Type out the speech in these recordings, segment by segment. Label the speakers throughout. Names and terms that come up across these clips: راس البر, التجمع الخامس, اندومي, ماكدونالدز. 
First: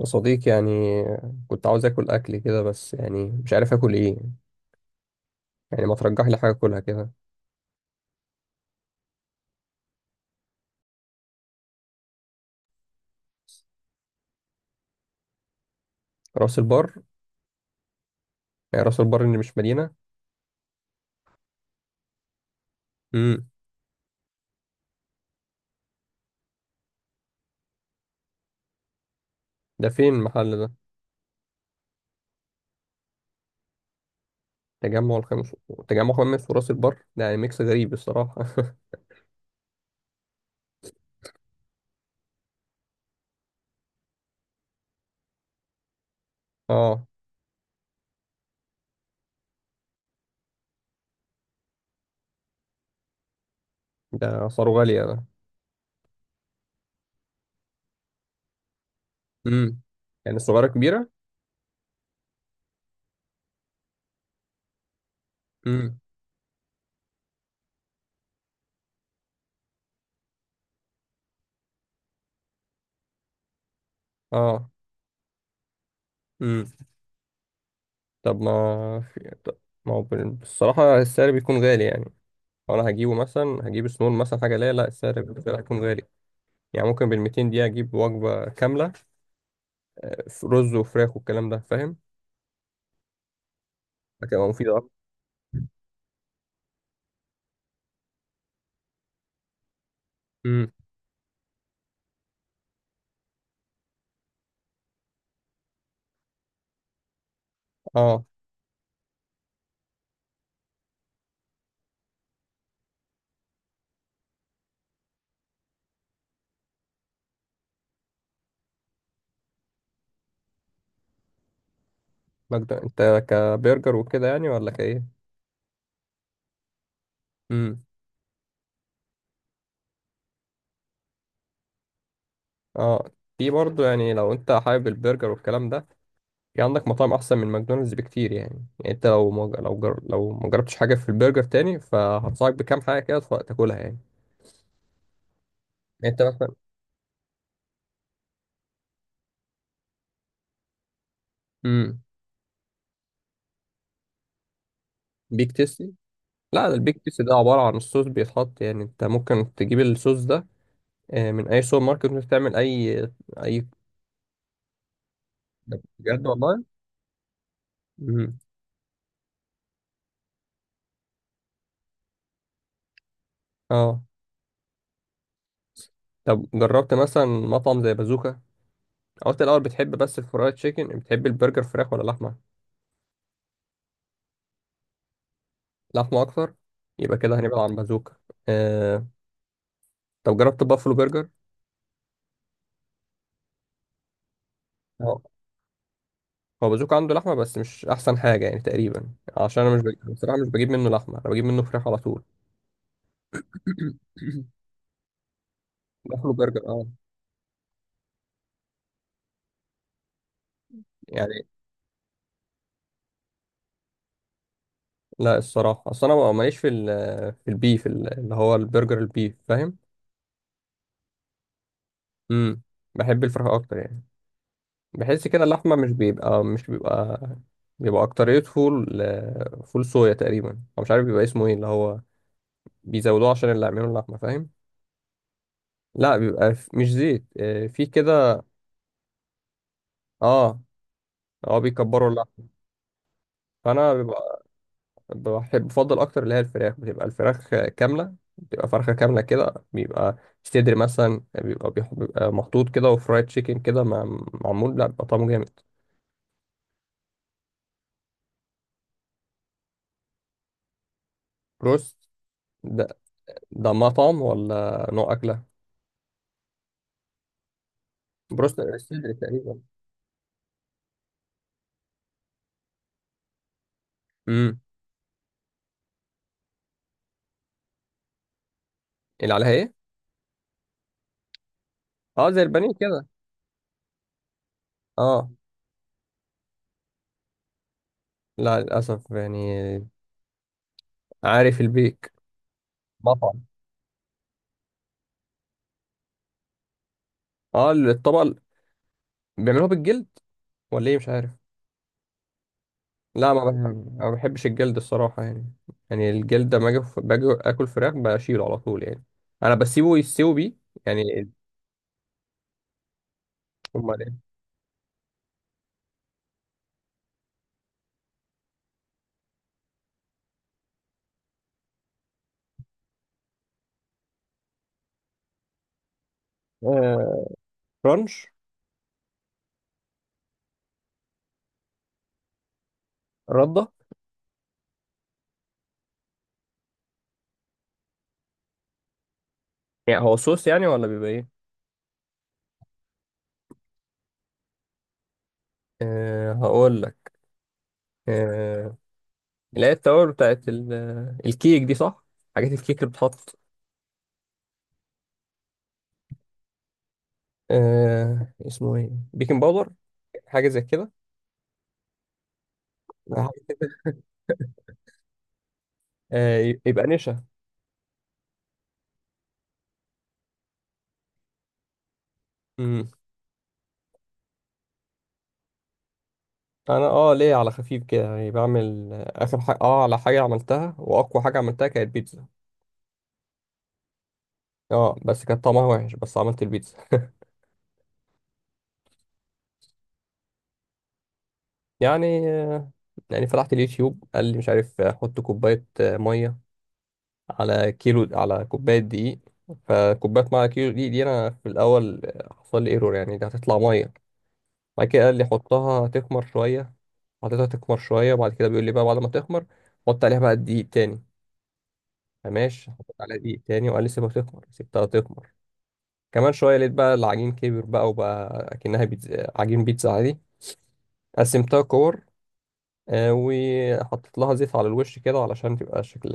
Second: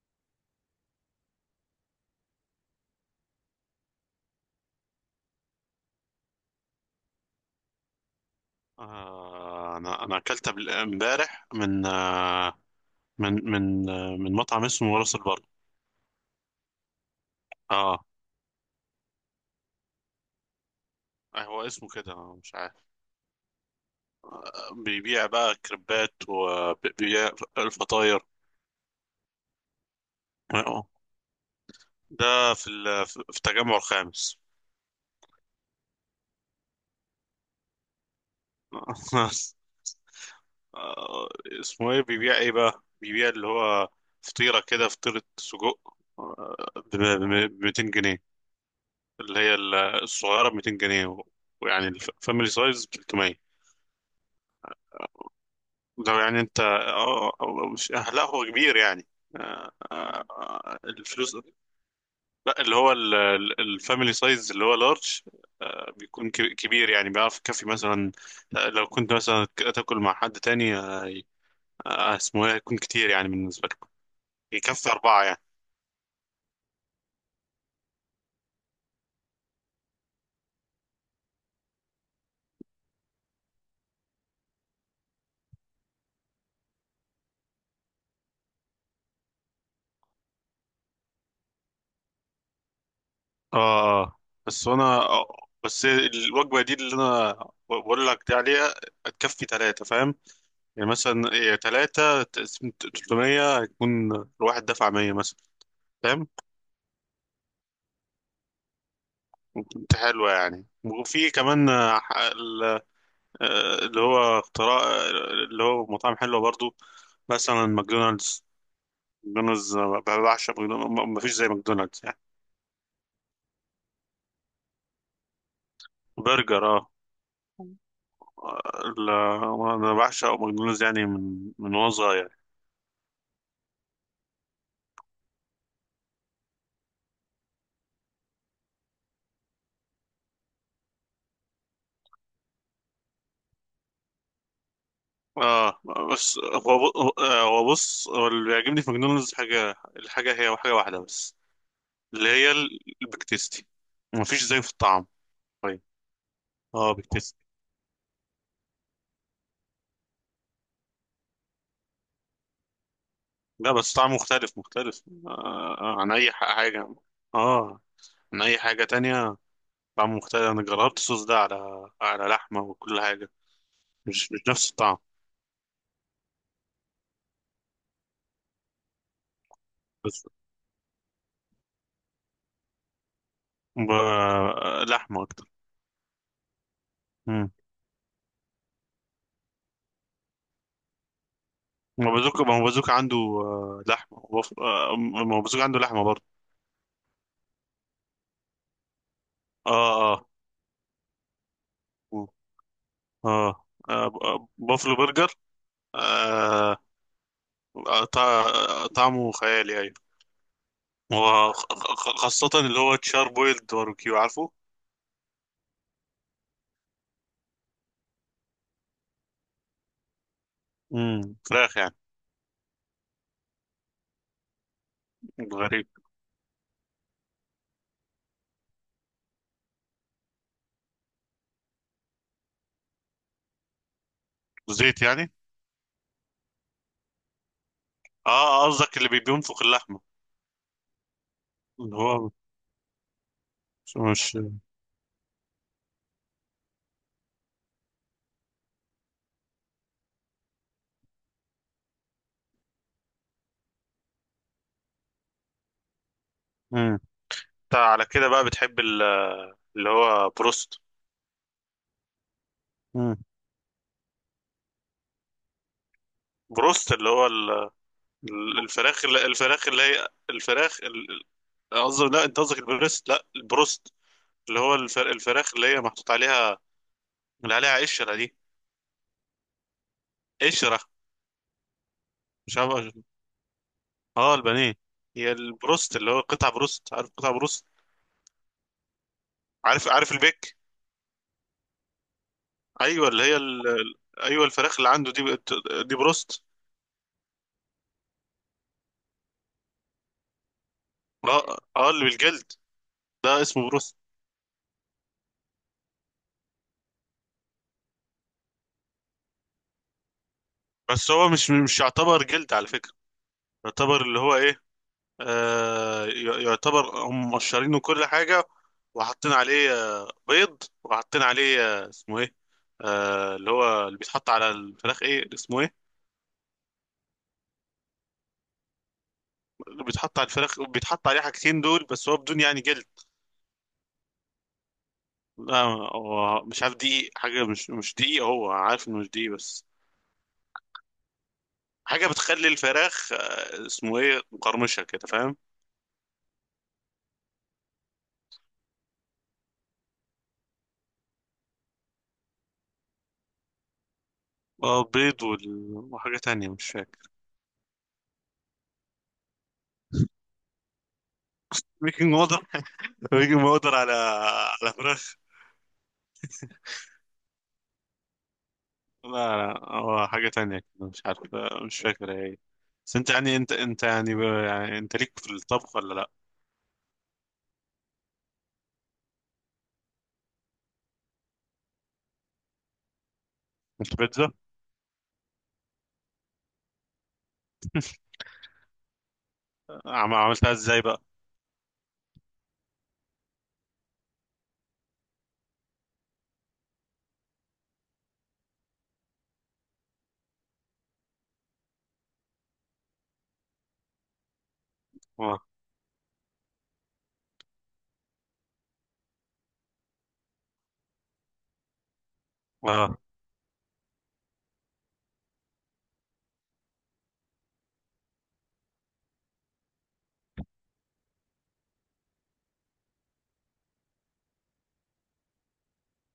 Speaker 1: يا صديقي يعني، كنت عاوز اكل كده. بس يعني مش عارف اكل ايه. يعني ما ترجح لي حاجه اكلها كده.
Speaker 2: انا اكلت امبارح من من مطعم اسمه راس البر.
Speaker 1: راس البر؟
Speaker 2: اه،
Speaker 1: يعني راس البر اللي مش مدينه؟
Speaker 2: هو اسمه كده أنا مش عارف.
Speaker 1: امم،
Speaker 2: بيبيع بقى كريبات وبيبيع الفطاير.
Speaker 1: ده فين المحل ده؟
Speaker 2: آه، ده في في التجمع الخامس.
Speaker 1: تجمع الخامس. تجمع خامس وراس البر ده يعني ميكس غريب الصراحه.
Speaker 2: آه، اسمه ايه، بيبيع ايه بقى؟ بيبيع اللي هو فطيرة كده، فطيرة سجق ب
Speaker 1: اه،
Speaker 2: 200 جنيه، اللي هي الصغيرة ب 200 جنيه، ويعني الفاميلي سايز ب 300.
Speaker 1: ده اسعاره غاليه ده.
Speaker 2: لو يعني انت مش لا هو كبير يعني.
Speaker 1: امم، يعني الصغيره
Speaker 2: اه،
Speaker 1: كبيره.
Speaker 2: الفلوس. لا اللي هو الفاميلي سايز اللي هو لارج،
Speaker 1: امم.
Speaker 2: بيكون كبير يعني، بيعرف يكفي مثلا اه، لو كنت مثلا تاكل مع حد تاني اسمه ايه، هيكون كتير يعني بالنسبة لكم.
Speaker 1: اه.
Speaker 2: يكفي أربعة يعني.
Speaker 1: امم. طب ما في طب، ما هو بال- بصراحه السعر بيكون غالي يعني. انا هجيبه مثلا، هجيب سنون مثلا حاجه ليا. لا السعر بيكون غالي. يعني ممكن بال 200 دقيقة أجيب وجبة كاملة. رز وفراخ والكلام ده، فاهم؟
Speaker 2: اه،
Speaker 1: هتبقى
Speaker 2: بس
Speaker 1: مفيدة
Speaker 2: انا
Speaker 1: أكتر.
Speaker 2: بس الوجبة دي اللي انا بقول لك دي عليها تكفي ثلاثة، فاهم؟
Speaker 1: امم.
Speaker 2: يعني مثلا ثلاثة 300 هيكون الواحد دفع 100 مثلا، فاهم؟
Speaker 1: اه.
Speaker 2: كنت حلوة يعني، وفي كمان اللي هو اختراع، اللي هو مطاعم حلوة برضو، مثلا ماكدونالدز. ماكدونالدز بعشق ماكدونالدز، ما فيش زي ماكدونالدز يعني.
Speaker 1: مجد أنت كبرجر وكده يعني ولا كإيه؟
Speaker 2: برجر اه.
Speaker 1: امم.
Speaker 2: ال- انا بعشق ماكدونالدز يعني من وانا صغير.
Speaker 1: اه. في برضه يعني لو أنت حابب البرجر والكلام ده، في عندك مطاعم أحسن من ماكدونالدز بكتير يعني. يعني أنت لو مج... لو جر... لو ما جربتش حاجة في البرجر تاني، فهنصحك بكام حاجة كده تاكلها يعني.
Speaker 2: اه،
Speaker 1: يعني أنت
Speaker 2: بس
Speaker 1: مثلا.
Speaker 2: هو هو بص، هو اللي بيعجبني في ماكدونالدز حاجة، الحاجة هي حاجة واحدة بس،
Speaker 1: امم.
Speaker 2: اللي هي البيك تيستي. ما فيش زي في الطعم.
Speaker 1: بيك
Speaker 2: طيب.
Speaker 1: تيستي؟ لا ده
Speaker 2: اه،
Speaker 1: البيك
Speaker 2: بيك
Speaker 1: تيستي ده
Speaker 2: تيستي.
Speaker 1: عبارة عن الصوص بيتحط. يعني أنت ممكن تجيب الصوص ده من اي سوبر ماركت. ممكن تعمل اي، اي.
Speaker 2: لا، بس طعم مختلف مختلف.
Speaker 1: طب
Speaker 2: آه عن
Speaker 1: بجد
Speaker 2: أي
Speaker 1: والله.
Speaker 2: حاجة. اه،
Speaker 1: مم.
Speaker 2: عن أي حاجة تانية، طعم مختلف. أنا جربت الصوص ده على على لحمة وكل حاجة،
Speaker 1: اه.
Speaker 2: مش نفس الطعم.
Speaker 1: طب جربت مثلا مطعم زي بازوكا؟ قلت الاول بتحب بس
Speaker 2: بس
Speaker 1: الفرايد تشيكن. بتحب البرجر فراخ ولا لحمه؟
Speaker 2: ب... لحمة أكتر.
Speaker 1: لحمه اكتر؟ يبقى كده
Speaker 2: مم.
Speaker 1: هنبعد عن بازوكا. آه. طب جربت بافلو برجر؟
Speaker 2: ما بازوكا، ما هو بازوكا عنده لحمة وبف... آه،
Speaker 1: اه.
Speaker 2: ما هو بازوكا عنده لحمة برضه.
Speaker 1: هو بازوكا عنده لحمه، بس مش احسن حاجه يعني تقريبا. عشان
Speaker 2: اه
Speaker 1: انا مش بجيب.
Speaker 2: اه.
Speaker 1: بصراحه مش بجيب منه لحمه، انا بجيب منه فراخ على طول.
Speaker 2: مم. اه بافلو برجر.
Speaker 1: باكله برجر
Speaker 2: آه
Speaker 1: اه،
Speaker 2: طعمه خيالي، أيوة.
Speaker 1: يعني.
Speaker 2: وخاصة اللي هو تشار بويلد باربيكيو، عارفه؟
Speaker 1: لا الصراحه، اصل انا ماليش في ال في البيف، اللي هو البرجر البيف، فاهم؟
Speaker 2: فراخ يعني.
Speaker 1: امم. بحب الفراخ اكتر يعني. بحس كده اللحمه
Speaker 2: غريب.
Speaker 1: مش بيبقى اكتريته فول. فول صويا تقريبا، او مش عارف بيبقى اسمه ايه، اللي هو بيزودوه عشان اللي يعملوا اللحمه، فاهم؟
Speaker 2: زيت يعني.
Speaker 1: لا بيبقى مش زيت، في
Speaker 2: اه،
Speaker 1: كده.
Speaker 2: قصدك اللي بينفخ اللحمه.
Speaker 1: اه. اه
Speaker 2: اللي
Speaker 1: بيكبروا
Speaker 2: هو.
Speaker 1: اللحمه. فانا
Speaker 2: مش.
Speaker 1: بيبقى بحب بفضل اكتر اللي هي الفراخ. بتبقى الفراخ كامله، بتبقى فرخه كامله كده، بيبقى صدر مثلا، بيبقى بيبقى محطوط كده، وفرايد تشيكن كده معمول، لا بيبقى طعمه جامد.
Speaker 2: مم. انت على كده بقى بتحب اللي هو بروست.
Speaker 1: بروست؟ ده
Speaker 2: مم.
Speaker 1: ده مطعم ولا نوع أكلة؟
Speaker 2: بروست اللي هو
Speaker 1: بروسلر
Speaker 2: الفراخ
Speaker 1: الصدر
Speaker 2: اللي
Speaker 1: تقريبا.
Speaker 2: الفراخ اللي هي الفراخ قصدي، لا، انت قصدك البريست، لا البروست، اللي
Speaker 1: امم.
Speaker 2: هو الفراخ اللي هي محطوط عليها، اللي عليها قشرة دي.
Speaker 1: اللي عليها ايه؟
Speaker 2: قشرة.
Speaker 1: اه زي
Speaker 2: مش
Speaker 1: البانيه
Speaker 2: عارف.
Speaker 1: كده.
Speaker 2: اه، البانيه.
Speaker 1: اه.
Speaker 2: هي البروست اللي هو قطع بروست، عارف قطع بروست؟
Speaker 1: لا للاسف يعني.
Speaker 2: عارف، عارف البيك.
Speaker 1: عارف البيك.
Speaker 2: ايوه، اللي هي
Speaker 1: مطعم؟
Speaker 2: ايوه الفراخ اللي عنده دي، دي بروست.
Speaker 1: اه الطبق. بيعملوها بالجلد ولا ايه؟ مش عارف.
Speaker 2: اه اه، اللي بالجلد.
Speaker 1: لا ما
Speaker 2: ده اسمه بروست.
Speaker 1: بحب، ما بحبش الجلد الصراحه يعني. يعني الجلد ده، ما اجي باجي اكل فراخ بشيله على طول يعني. انا بسيبه يستوي بيه
Speaker 2: بس هو
Speaker 1: يعني.
Speaker 2: مش يعتبر جلد على فكرة، يعتبر
Speaker 1: امال
Speaker 2: اللي
Speaker 1: ايه؟
Speaker 2: هو ايه، يعتبر هم مقشرينه كل حاجة، وحاطين عليه بيض وحاطين عليه اسمه ايه، اللي هو اللي بيتحط على الفراخ، ايه اسمه ايه،
Speaker 1: آه، رانش.
Speaker 2: اللي بيتحط على الفراخ، بيتحط عليه حاجتين دول بس، هو بدون يعني جلد.
Speaker 1: رده؟
Speaker 2: لا هو مش عارف دقيق حاجة، مش دقيق، هو عارف انه مش دقيق بس.
Speaker 1: يعني هو صوص يعني ولا بيبقى ايه؟
Speaker 2: حاجة بتخلي الفراخ اسمه ايه مقرمشة كده، فاهم؟
Speaker 1: أه هقول لك. أه اللي هي التوابل الكيك دي، صح؟ حاجات الكيك اللي بتحط.
Speaker 2: اه بيض وحاجة تانية مش فاكر.
Speaker 1: آه اسمه ايه، بيكن باودر؟ حاجه زي كده.
Speaker 2: بيكنج باودر.
Speaker 1: آه.
Speaker 2: بيكنج باودر على على فراخ.
Speaker 1: آه يبقى نشا.
Speaker 2: لا، لا هو حاجة تانية كده مش عارف، مش فاكر هي إيه.
Speaker 1: امم.
Speaker 2: بس انت يعني انت يعني انت ليك في الطبخ ولا لا؟
Speaker 1: انا اه ليه على خفيف كده يعني، بعمل اخر حاجه، اه على حاجه عملتها، واقوى حاجه عملتها كانت بيتزا.
Speaker 2: انت بيتزا.
Speaker 1: اه بس كانت طعمها وحش، بس عملت البيتزا.
Speaker 2: عملتها ازاي بقى؟
Speaker 1: يعني آه، يعني فتحت اليوتيوب، قال لي مش عارف، حط كوبايه ميه على كيلو، على كوبايه دقيق. فكوبايه ميه على كيلو دقيق دي، انا في الاول حصل لي ايرور يعني، دي هتطلع ميه. بعد كده قال لي
Speaker 2: اه
Speaker 1: حطها تخمر شوية. حطيتها تخمر شوية، وبعد كده بيقول لي بقى بعد ما تخمر، حط عليها بقى دقيق تاني. فماشي، حطيت
Speaker 2: اه
Speaker 1: عليها دقيق تاني، وقال لي سيبها تخمر. سبتها تخمر كمان شوية، لقيت بقى العجين كبر بقى، وبقى أكنها بيتزا، عجين بيتزا عادي. قسمتها كور، وحطيت لها زيت على الوش كده، علشان تبقى شكل،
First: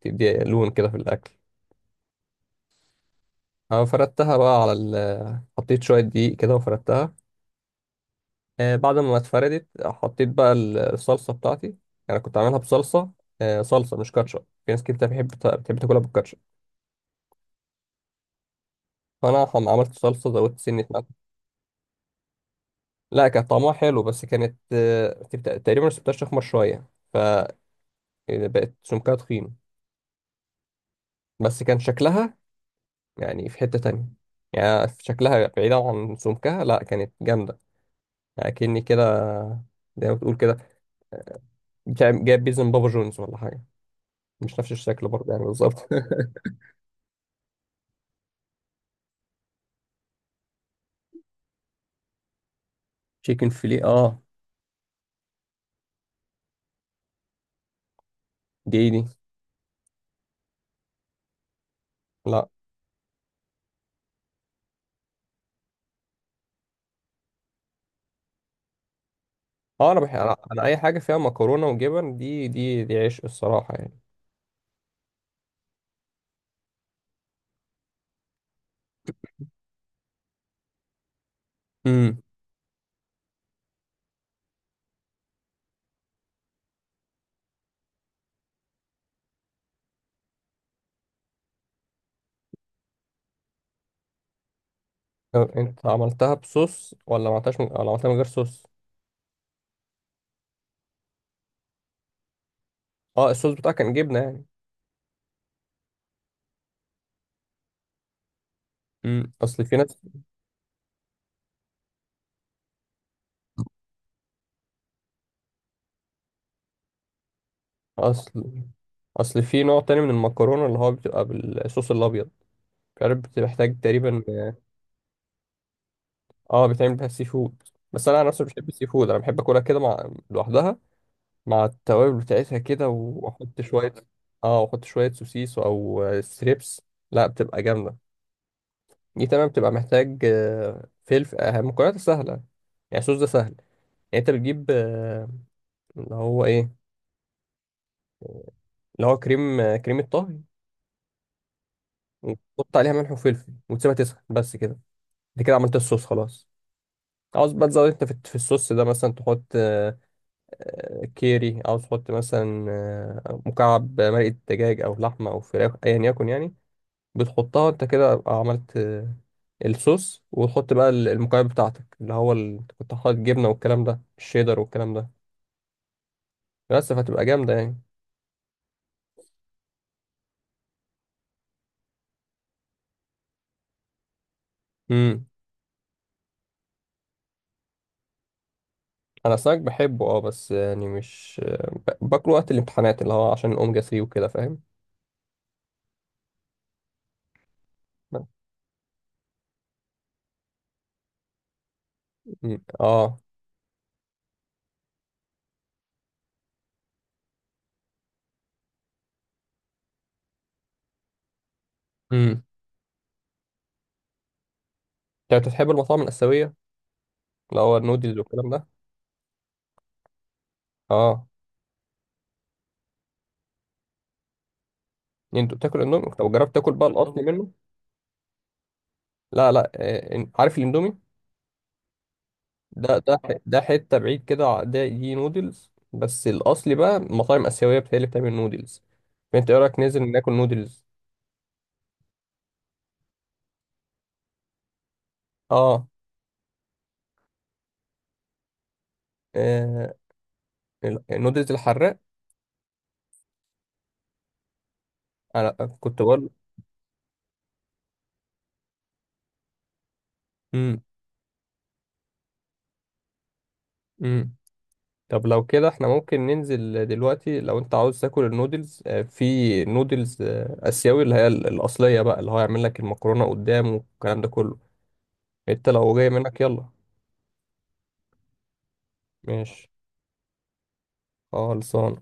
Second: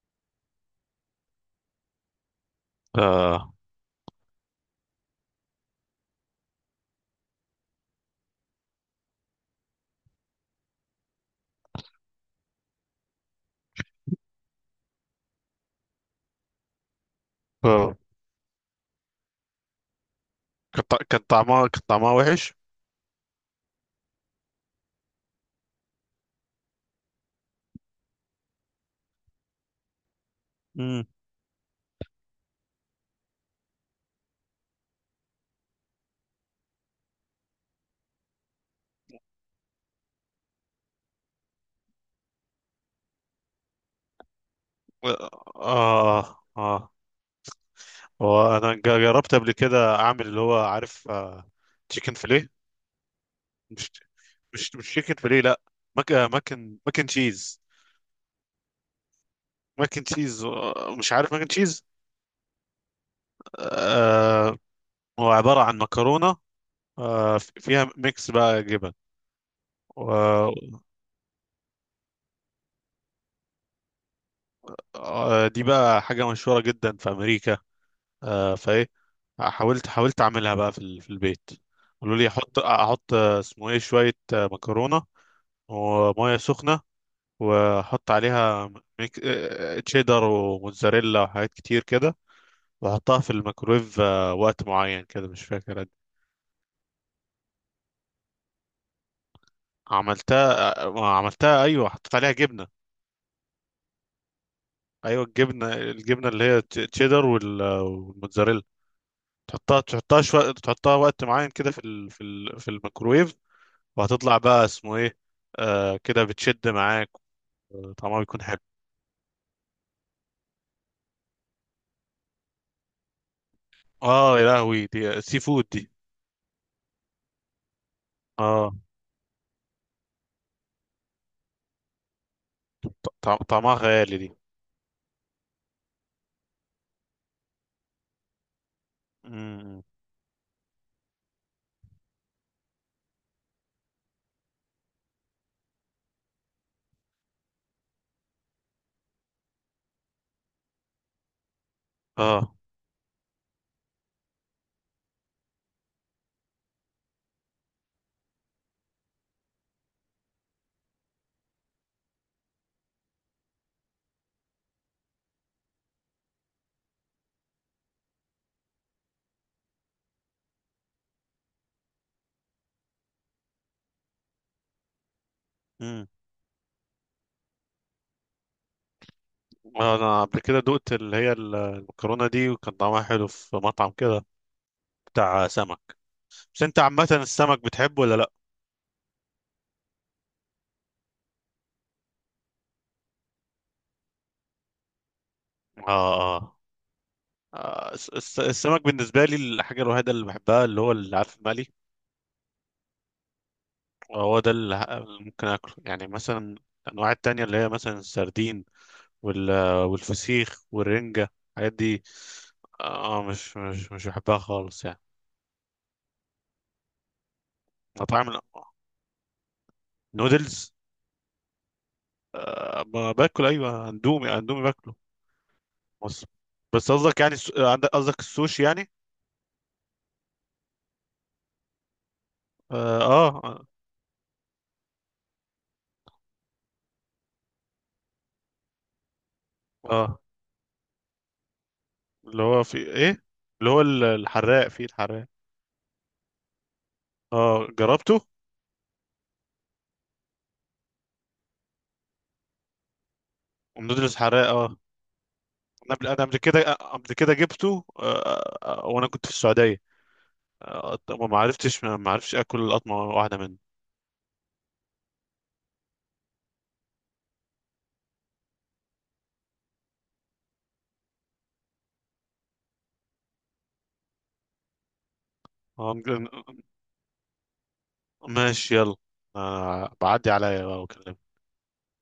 Speaker 1: تدي لون كده في الأكل.
Speaker 2: اه.
Speaker 1: أنا فردتها بقى على ال... حطيت شوية دقيق كده وفردتها. بعد ما اتفردت، حطيت بقى الصلصه بتاعتي. انا كنت عاملها بصلصه. صلصه مش كاتشب. في ناس كتير بتحب تاكلها بالكاتشب.
Speaker 2: آه.
Speaker 1: فانا عملت صلصه، زودت سنه ملح.
Speaker 2: كان طعمها وحش؟
Speaker 1: لا كان طعمها حلو، بس كانت تقريبا سبتها تخمر شويه، فبقت سمكها تخين.
Speaker 2: امم.
Speaker 1: بس كان شكلها، يعني في حته تانية، يعني في شكلها بعيدا عن سمكها، لا كانت جامده. يعني كأني كده، زي ما بتقول كده، جايب بيزن بابا جونز ولا حاجه. مش نفس الشكل برضه يعني بالظبط.
Speaker 2: اه اه. وانا جربت قبل كده اعمل اللي هو، عارف تشيكن فيليه؟
Speaker 1: تشيكن فيليه
Speaker 2: مش
Speaker 1: اه؟
Speaker 2: مش مش تشيكن فيليه لا، مك مكن مكن تشيز.
Speaker 1: دي إيه دي؟
Speaker 2: مكن تشيز مش عارف مكن تشيز.
Speaker 1: لا.
Speaker 2: آه. هو عبارة عن مكرونة فيها ميكس بقى جبن.
Speaker 1: اه انا بحب، أنا اي
Speaker 2: و-
Speaker 1: حاجه فيها مكرونه وجبن، دي عيش الصراحه يعني.
Speaker 2: دي بقى حاجة مشهورة جدا في أمريكا. آه فإيه، حاولت أعملها بقى في في البيت. قالوا
Speaker 1: امم.
Speaker 2: لي أحط اسمه إيه، شوية مكرونة ومية سخنة واحط عليها ميك... آه، آه، تشيدر وموتزاريلا وحاجات كتير كده، واحطها في الميكرويف وقت معين كده، مش
Speaker 1: طب
Speaker 2: فاكر
Speaker 1: انت عملتها بصوص ولا ما عملتهاش من... ولا عملتها من غير صوص؟
Speaker 2: عملتها آه، ما عملتها ايوه، حطيت عليها جبنه.
Speaker 1: اه الصوص بتاعها كان جبنه يعني.
Speaker 2: ايوه الجبنه، اللي هي تشيدر والموتزاريلا.
Speaker 1: امم. اصل في
Speaker 2: تحطها
Speaker 1: ناس.
Speaker 2: تحطها شويه، تحطها وقت معين كده في ال... في ال... في الميكرويف، وهتطلع بقى اسمه ايه، كده بتشد معاك، طعمها بيكون حلو.
Speaker 1: اصل اصل في نوع تاني من المكرونه، اللي هو بتبقى بالصوص الابيض. مش عارف بتحتاج تقريبا.
Speaker 2: اه يا لهوي، دي سي فود دي.
Speaker 1: اه بيتعمل بيها سي فود. بس انا عن نفسي مش بحب
Speaker 2: اه،
Speaker 1: السي فود، انا بحب اكلها كده مع لوحدها، مع التوابل بتاعتها كده، واحط
Speaker 2: طعمها
Speaker 1: شويه.
Speaker 2: خيالي دي.
Speaker 1: اه واحط شويه سوسيس او ستريبس. لا بتبقى جامده. دي تمام، بتبقى
Speaker 2: مم.
Speaker 1: محتاج فلفل، مكونات سهلة. يعني الصوص ده سهل. يعني انت بتجيب اللي هو ايه اللي هو كريم كريمة طهي،
Speaker 2: اه.
Speaker 1: وتحط عليها ملح وفلفل وتسيبها تسخن بس كده. انت كده عملت الصوص خلاص. عاوز بقى تزود انت في الصوص ده، مثلا تحط كيري. عاوز تحط مثلا مكعب مرقة دجاج او لحمة او فراخ، ايا يكن يعني. بتحطها، انت كده عملت الصوص، وتحط بقى المكعب بتاعتك، اللي هو انت كنت حاطط جبنه والكلام ده، الشيدر والكلام ده.
Speaker 2: امم.
Speaker 1: بس فهتبقى جامده يعني.
Speaker 2: انا قبل كده دقت اللي هي المكرونه دي، وكان طعمها حلو في مطعم كده
Speaker 1: امم.
Speaker 2: بتاع سمك. بس انت عامه السمك بتحبه ولا لا؟
Speaker 1: انا السمك بحبه اه، بس يعني مش باكله وقت الامتحانات، اللي هو عشان الاوميجا 3 وكده، فاهم؟
Speaker 2: اه اه. السمك بالنسبه لي الحاجه الوحيده اللي بحبها اللي هو، اللي عارف المقلي،
Speaker 1: مم. اه.
Speaker 2: هو ده اللي اللي ممكن اكله يعني. مثلا الانواع التانية اللي هي مثلا السردين وال والفسيخ والرنجه الحاجات دي،
Speaker 1: امم.
Speaker 2: اه مش مش مش بحبها خالص يعني.
Speaker 1: انت بتحب المطاعم الاسيويه، اللي هو النودلز
Speaker 2: طعم
Speaker 1: والكلام ده؟
Speaker 2: النودلز.
Speaker 1: اه.
Speaker 2: باكل ايوه، اندومي باكله.
Speaker 1: انت بتاكل اندومي؟
Speaker 2: بص،
Speaker 1: طب جربت تاكل بقى
Speaker 2: بس قصدك
Speaker 1: الاصلي
Speaker 2: يعني
Speaker 1: منه؟
Speaker 2: عندك قصدك السوشي يعني؟
Speaker 1: لا لا، عارف الاندومي
Speaker 2: اه
Speaker 1: ده، ده ح-
Speaker 2: اه،
Speaker 1: ده
Speaker 2: آه.
Speaker 1: حتة بعيد كده ده دي نودلز، بس الأصلي بقى مطاعم آسيوية بتهيألي اللي بتعمل نودلز. فأنت إيه رأيك ننزل
Speaker 2: آه.
Speaker 1: ناكل نودلز؟
Speaker 2: اللي هو في ايه، اللي هو الحراق. في الحراق،
Speaker 1: آه
Speaker 2: اه جربته.
Speaker 1: آه، النودلز الحراق.
Speaker 2: ومدرس حراق اه.
Speaker 1: أنا
Speaker 2: انا
Speaker 1: كنت
Speaker 2: قبل، انا
Speaker 1: بقول.
Speaker 2: قبل كده قبل كده جبته وانا كنت في السعوديه.
Speaker 1: مم.
Speaker 2: آه، ما عرفتش اكل قطمه واحده منه.
Speaker 1: مم. طب لو كده إحنا ممكن ننزل دلوقتي، لو أنت عاوز تاكل النودلز. في نودلز آسيوي، اللي هي الأصلية بقى، اللي هو يعمل لك المكرونة قدام والكلام ده كله. أنت لو
Speaker 2: آه
Speaker 1: جاي منك، يلا.
Speaker 2: ماشي يلا.
Speaker 1: ماشي.
Speaker 2: آه بعدي عليا بقى واكلمك.
Speaker 1: خالص.